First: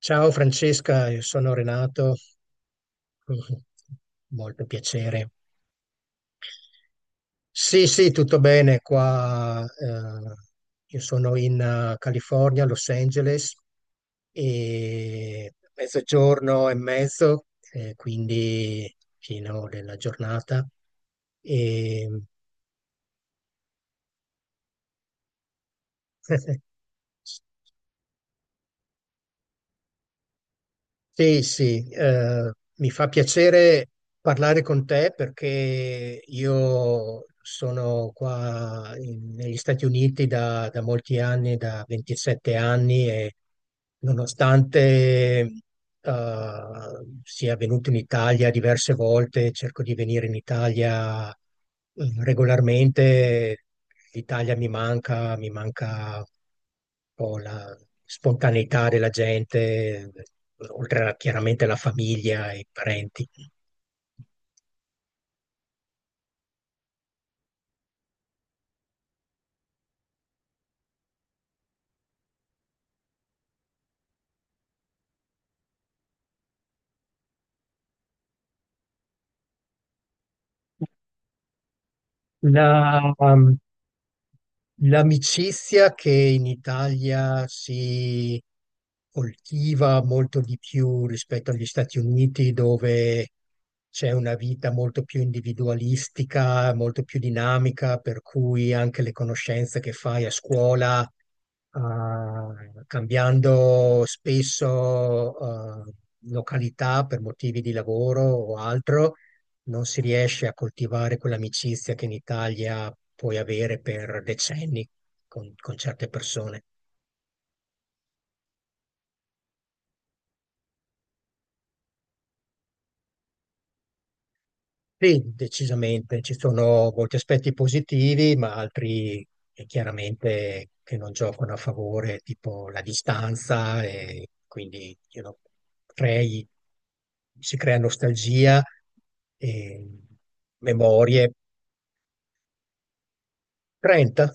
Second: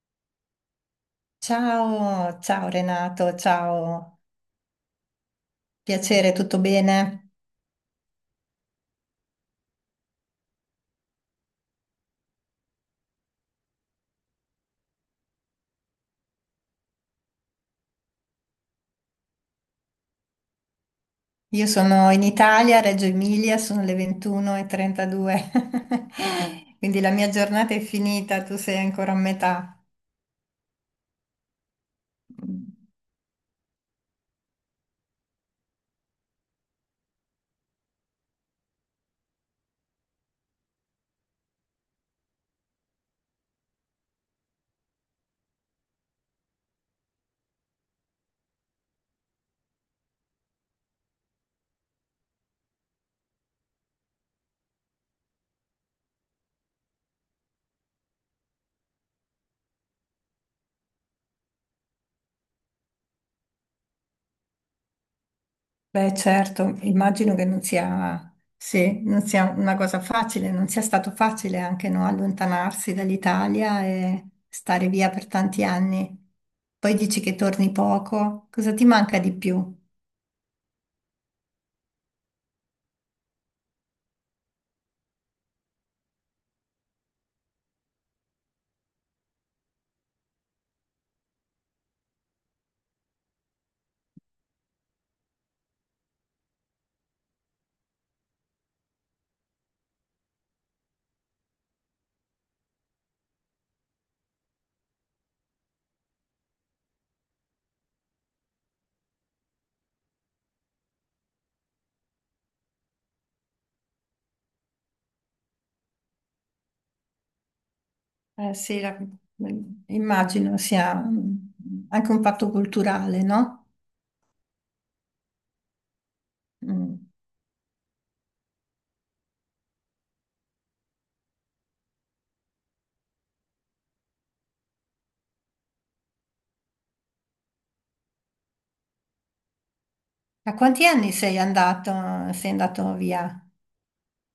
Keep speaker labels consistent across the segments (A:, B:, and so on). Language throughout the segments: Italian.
A: Ciao Francesca, io sono Renato,
B: Ciao, ciao Renato, ciao,
A: molto piacere.
B: piacere, tutto bene?
A: Sì, sì, tutto bene qua. Io sono in California, Los Angeles, e 12:30, quindi fino della giornata.
B: Io
A: E
B: sono in Italia, Reggio Emilia, sono le 21:32. Quindi la mia
A: sì,
B: giornata è finita, tu sei ancora a metà.
A: sì, sì, mi fa piacere parlare con te perché io sono qua negli Stati Uniti da molti anni, da 27 anni e nonostante sia venuto in Italia diverse volte, cerco di venire in Italia regolarmente. L'Italia mi manca un po' la spontaneità della gente, oltre, a, chiaramente, alla famiglia e i parenti.
B: Beh, certo, immagino che non sia, sì, non sia una cosa facile, non sia stato facile anche no, allontanarsi dall'Italia e stare via per tanti anni. Poi dici che torni poco, cosa ti manca di più?
A: La- um, L'amicizia che in Italia si coltiva molto di più rispetto agli Stati Uniti, dove c'è una vita molto più individualistica, molto più dinamica, per cui anche le conoscenze che fai a scuola, cambiando spesso località per motivi di lavoro o altro, non si riesce a coltivare quell'amicizia che in Italia puoi avere per decenni con certe persone.
B: Sì, immagino sia anche un fatto culturale, no?
A: Sì, decisamente, ci sono
B: Mm.
A: molti aspetti positivi, ma altri, chiaramente, che non giocano a favore, tipo la distanza, e quindi, crei- si crea nostalgia e
B: A quanti anni
A: memorie.
B: sei andato via?
A: 30,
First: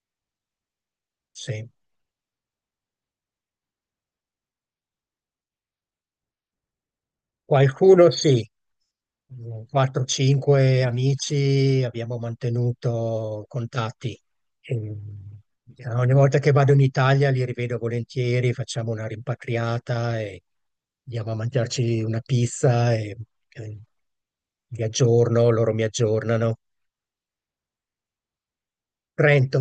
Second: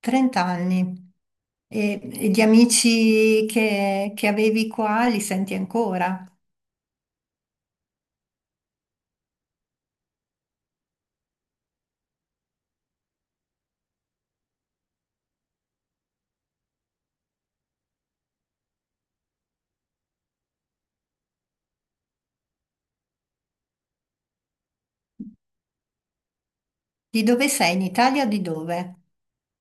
B: 30 anni.
A: sì.
B: E, e gli amici che avevi qua li senti ancora?
A: Qualcuno sì, 4-5 amici abbiamo mantenuto contatti. E ogni volta che vado in Italia li rivedo volentieri, facciamo una rimpatriata e andiamo a mangiarci una pizza e vi aggiorno, loro mi aggiornano.
B: Di dove sei? In Italia o di dove?
A: Trento.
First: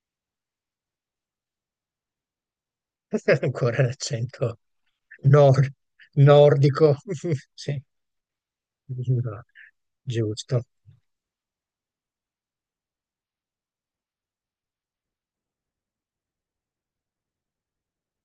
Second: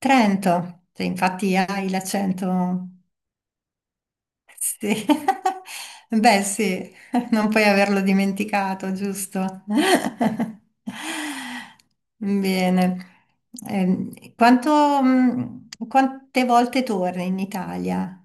B: Trento. Te, infatti hai l'accento.
A: Ancora l'accento
B: Sì,
A: nor-
B: beh sì,
A: nordico.
B: non puoi
A: Sì,
B: averlo dimenticato, giusto?
A: giusto.
B: Bene. Quanto, quante volte torni in Italia?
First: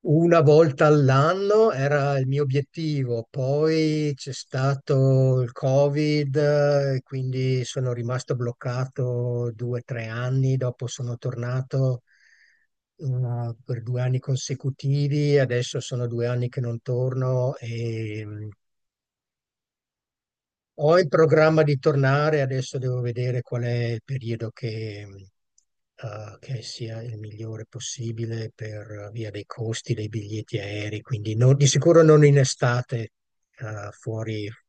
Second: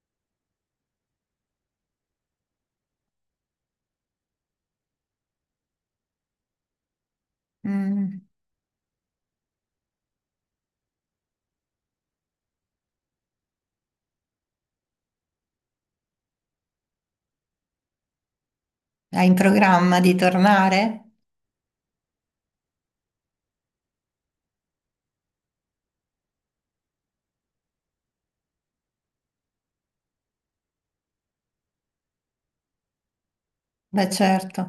A: Una volta all'anno era il mio obiettivo, poi c'è stato il Covid, e quindi sono
B: Mm.
A: rimasto bloccato 2 o 3 anni, dopo sono tornato eh, per 2 anni consecutivi, adesso sono 2 anni che non torno e,
B: Hai in programma di
A: ho in
B: tornare?
A: programma di tornare. Adesso devo vedere qual è il periodo, che sia il migliore possibile per, via dei costi dei biglietti aerei, quindi di sicuro non in estate,
B: Beh
A: fuori.
B: certo.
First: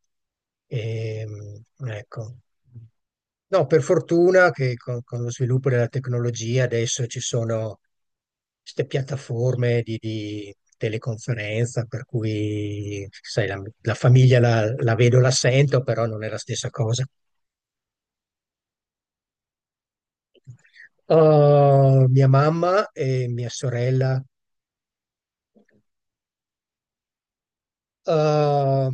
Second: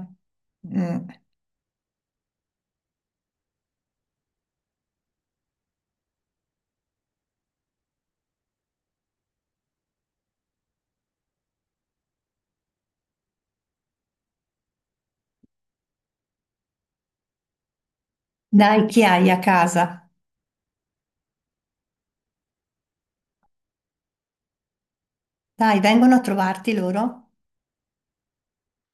B: Mm.
A: Ehm, ecco. No, per fortuna che con lo sviluppo della tecnologia adesso ci sono queste piattaforme di teleconferenza, per cui sai, la famiglia la vedo, la sento, però non è la stessa cosa.
B: Dai, chi hai a casa?
A: Mia mamma e mia sorella.
B: Dai, vengono a trovarti loro?
A: uh,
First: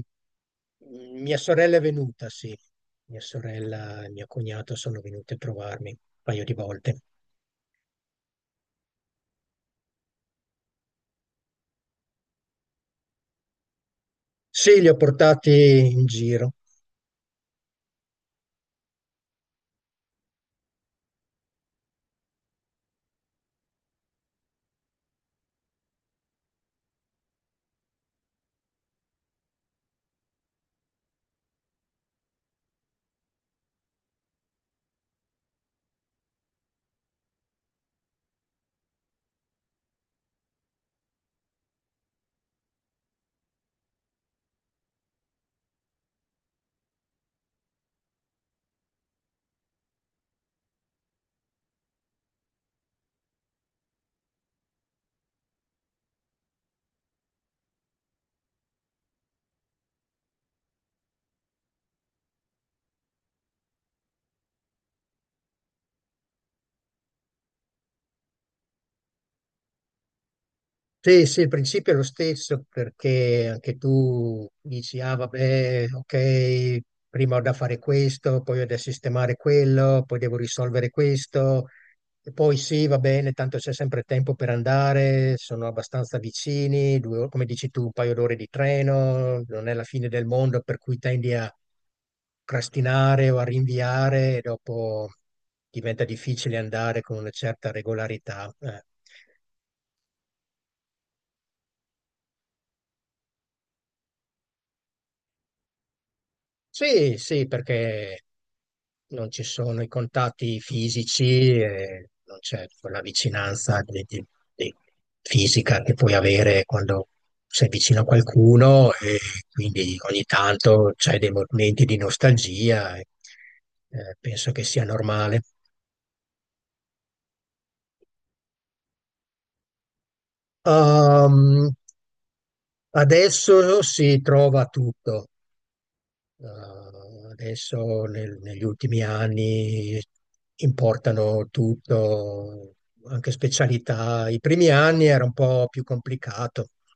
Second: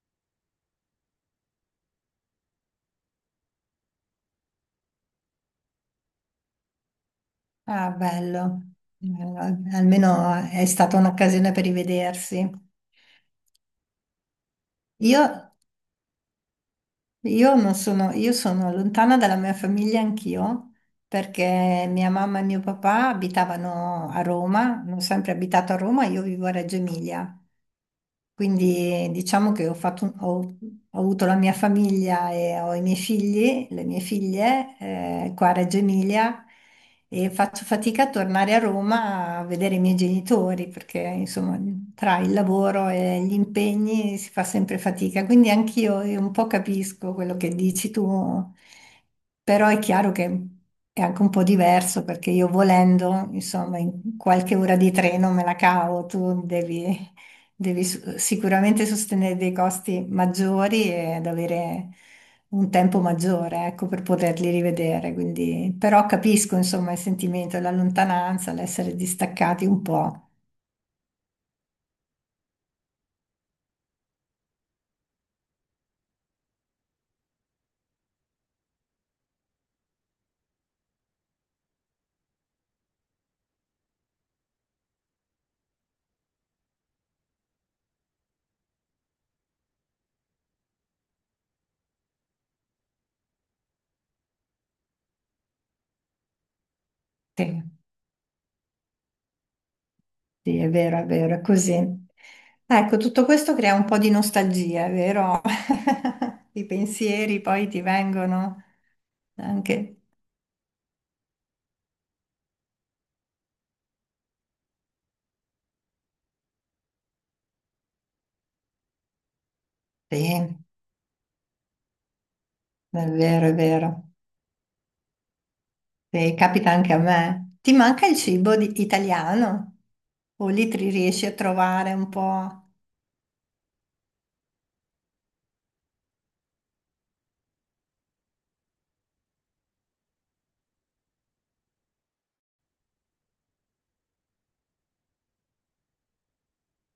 A: Mia sorella è venuta, sì. Mia sorella e mio cognato sono venuti a trovarmi un paio di volte.
B: Ah, bello. Bello, almeno è stata un'occasione per rivedersi.
A: Sì, li ho
B: Io
A: portati in giro.
B: Io non sono, io sono lontana dalla mia famiglia anch'io, perché mia mamma e mio papà abitavano a Roma, hanno sempre abitato a Roma, io vivo a Reggio Emilia. Quindi diciamo che ho, ho avuto la mia famiglia e ho i miei figli, le mie figlie, qua a Reggio Emilia e faccio fatica a tornare a Roma a vedere i miei genitori perché insomma tra il lavoro e gli impegni si fa sempre fatica. Quindi anch'io un po' capisco quello che dici tu, però è chiaro che è anche un po' diverso perché io volendo, insomma, in qualche ora di treno me la cavo, tu devi... sicuramente sostenere dei costi maggiori ed avere un tempo maggiore, ecco, per poterli rivedere. Quindi, però capisco, insomma, il sentimento, la lontananza, l'essere distaccati un po'.
A: Sì, sì, il principio è lo stesso perché anche tu dici, ah vabbè, ok, prima ho da fare questo, poi ho da sistemare quello, poi devo risolvere questo, e poi sì, va bene, tanto c'è sempre tempo per andare, sono abbastanza vicini, come dici tu, un paio d'ore di treno, non è la fine del mondo, per cui tendi a procrastinare o a rinviare, e dopo diventa difficile andare con una
B: Sì,
A: certa regolarità.
B: sì, è vero, è vero, è così. Ecco, tutto questo crea un po' di nostalgia, è vero? I
A: Sì,
B: pensieri
A: sì,
B: poi ti
A: perché
B: vengono
A: non ci sono i
B: anche.
A: contatti fisici e non c'è quella vicinanza di- fisica che puoi avere quando sei vicino a qualcuno, e quindi ogni
B: Sì,
A: tanto c'è dei momenti di nostalgia
B: è
A: e
B: vero, è vero.
A: eh, penso che sia normale.
B: Sì, capita anche a me. Ti manca il cibo italiano? O lì ti riesci a
A: Ehm,
B: trovare un po'?
A: Adesso si trova tutto. Eh, Adesso negli ultimi anni importano tutto, anche specialità. I primi anni era un po' più complicato. I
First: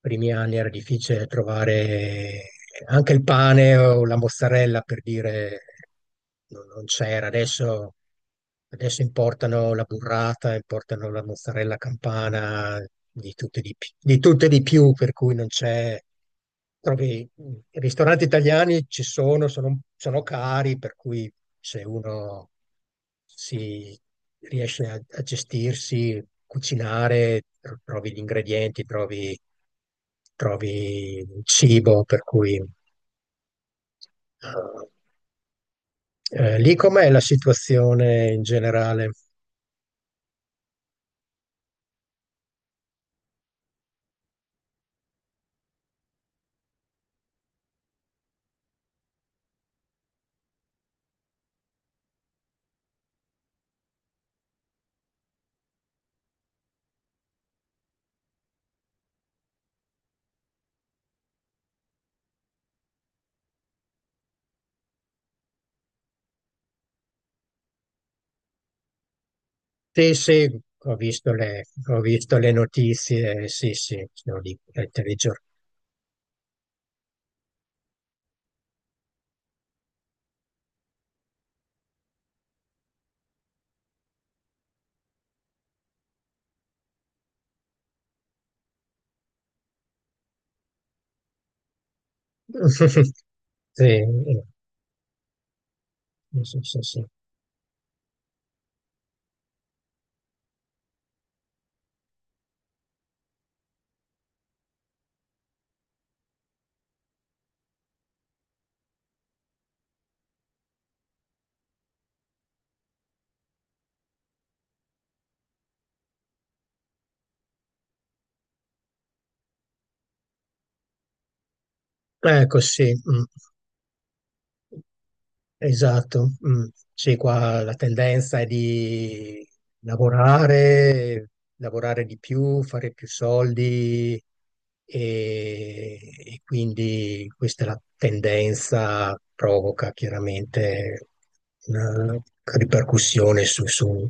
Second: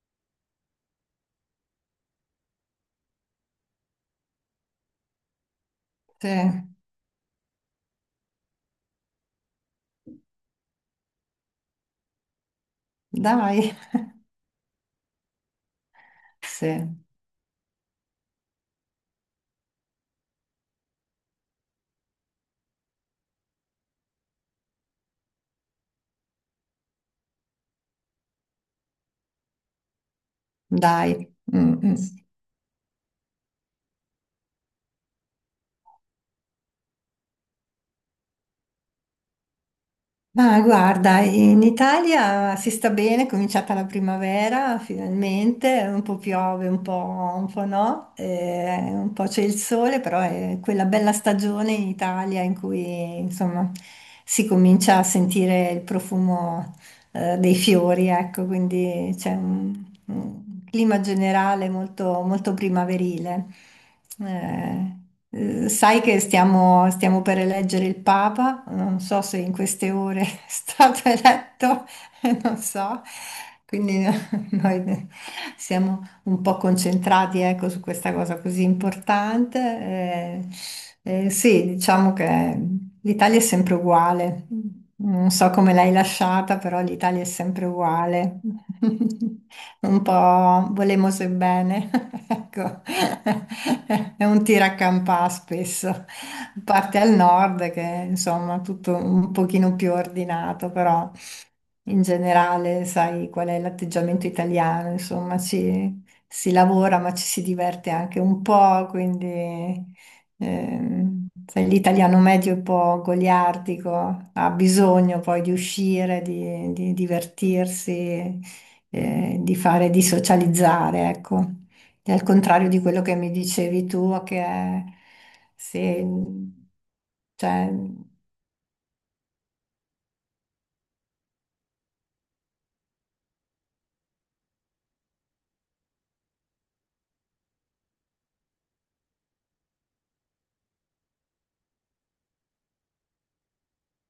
A: primi anni era difficile trovare anche il pane o la mozzarella, per dire
B: Sì,
A: non c'era. Adesso importano la burrata, importano la mozzarella campana,
B: dai,
A: di tutte e di più, per cui non c'è,
B: sì,
A: trovi. I ristoranti italiani ci sono, sono cari, per cui se uno si riesce a gestirsi, cucinare, trovi gli ingredienti, trovi
B: dai.
A: il
B: Mm, mm.
A: cibo, per cui lì com'è la situazione in generale?
B: Ma guarda, in Italia si sta bene, è cominciata la primavera finalmente, un po' piove, un po' no, un po' c'è il sole, però è quella bella stagione in Italia in cui insomma si comincia a sentire il profumo dei fiori, ecco, quindi c'è un clima generale molto, molto primaverile. Eh, sai che stiamo per eleggere il Papa, non so se in queste
A: Sì,
B: ore è
A: sì,
B: stato eletto,
A: ho visto le
B: non so,
A: notizie, sì,
B: quindi
A: sì, sono lì ai
B: noi
A: telegiornali.
B: siamo un po' concentrati, ecco, su questa cosa così importante. Sì, diciamo che l'Italia è sempre uguale. Non so come l'hai lasciata, però l'Italia è sempre uguale. Un po' volemose e bene, ecco.
A: Sì,
B: È un tiracampà spesso. A
A: sì, sì,
B: parte
A: sì.
B: al nord che insomma tutto un pochino più ordinato, però in generale sai qual è l'atteggiamento italiano, insomma ci si lavora ma ci si diverte anche un po', quindi sai, l'italiano medio è un po' goliardico, ha bisogno poi di uscire, di divertirsi, di fare, di socializzare, ecco. E al
A: Ecco,
B: contrario di
A: sì.
B: quello che
A: Mm.
B: mi dicevi tu, che è, se,
A: Esatto, mm. Sì, qua
B: cioè,
A: la tendenza è di lavorare, lavorare di più, fare più soldi, e, e quindi questa è la tendenza, provoca chiaramente una ripercussione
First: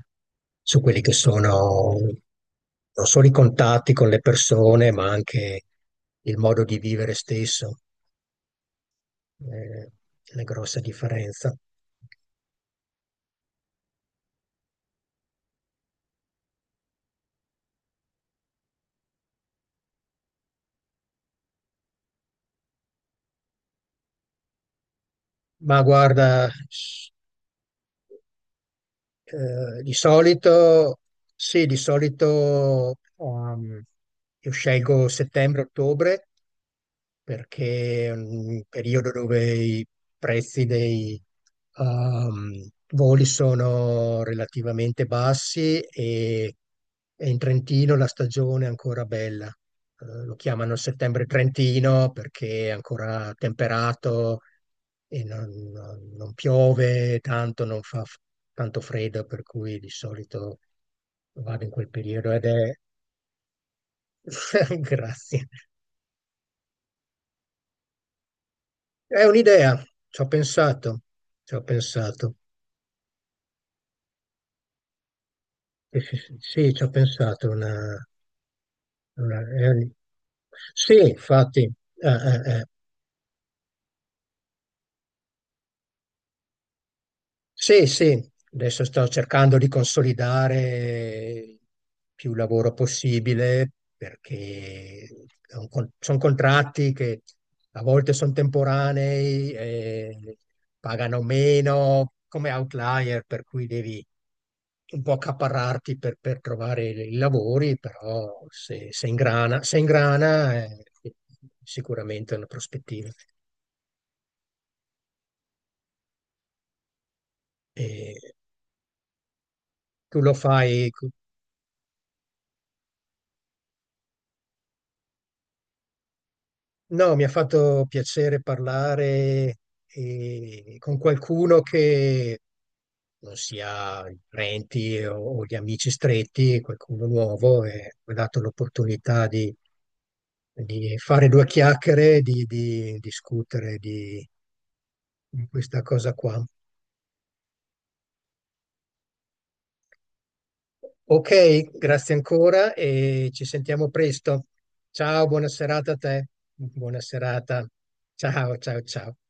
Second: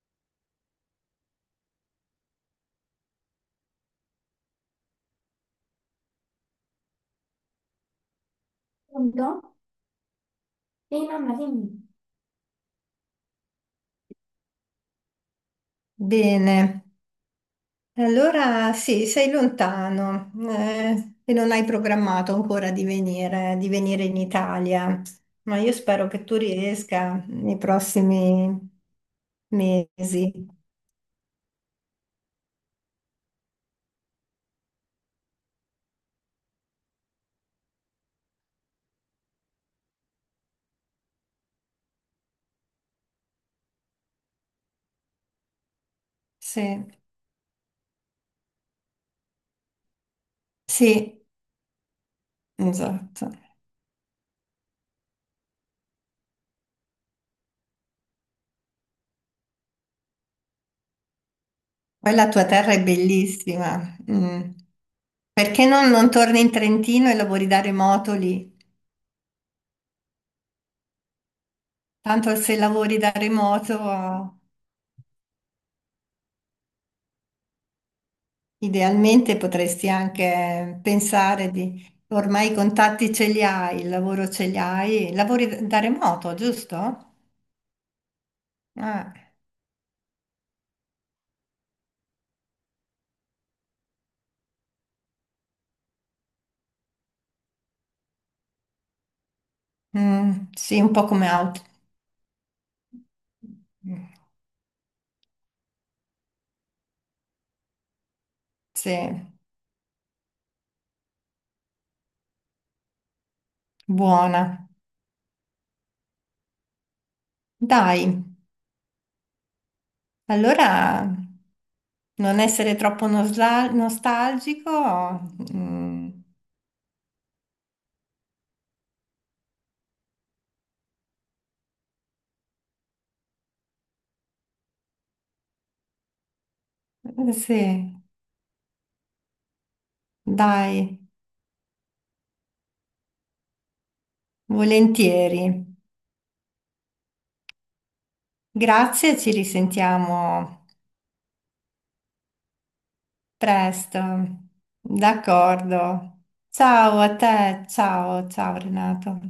A: su quelli che sono non solo i contatti con le persone, ma anche il modo di vivere stesso,
B: Pronto?
A: eh, una grossa
B: Sì, mamma,
A: differenza.
B: dimmi. Bene. E allora sì, sei lontano e non hai programmato ancora di venire in Italia, ma io
A: Ma
B: spero che tu
A: guarda,
B: riesca nei prossimi
A: di
B: mesi.
A: solito, sì, di solito io scelgo settembre-ottobre perché è un periodo dove i prezzi dei, ehm, voli sono relativamente bassi, e,
B: Sì,
A: e in Trentino la stagione è ancora bella. Lo chiamano
B: sì,
A: settembre Trentino perché è
B: esatto.
A: ancora temperato e non piove tanto, non fa tanto freddo, per cui di solito vado in quel
B: Poi la
A: periodo ed
B: tua terra
A: è...
B: è bellissima. Mm.
A: Grazie.
B: Perché non, non torni in Trentino e lavori da remoto lì?
A: È un'idea, ci ho pensato, ci ho
B: Tanto
A: pensato.
B: se lavori da remoto
A: Sì, sì, sì, sì, ci ho pensato.
B: idealmente
A: Una- è
B: potresti
A: un-
B: anche
A: Sì,
B: pensare
A: infatti,
B: di,
A: eh, eh,
B: ormai i
A: eh.
B: contatti ce li hai, il lavoro ce li hai, lavori da remoto, giusto?
A: Sì, sì, adesso sto
B: Ah,
A: cercando di consolidare più lavoro possibile perché sono contratti che a volte sono temporanei, e
B: mm, sì, un po'
A: pagano
B: come out.
A: meno come outlier, per cui devi
B: Mm,
A: un po' accaparrarti per trovare i lavori, però se,
B: sì,
A: se ingrana, se ingrana è sicuramente una prospettiva.
B: buona. Dai,
A: E tu lo fai.
B: allora non essere troppo nostalgico. Mm,
A: No, mi ha fatto piacere parlare con qualcuno che non sia i parenti o gli amici stretti, qualcuno nuovo, e
B: sì,
A: mi ha dato l'opportunità di
B: dai,
A: fare due chiacchiere, di discutere di,
B: volentieri.
A: di questa cosa qua.
B: Grazie, ci risentiamo.
A: Ok, grazie ancora e ci sentiamo
B: Presto,
A: presto. Ciao, buona serata a
B: d'accordo.
A: te. Buona
B: Ciao a te,
A: serata.
B: ciao,
A: Ciao,
B: ciao
A: ciao, ciao.
B: Renato.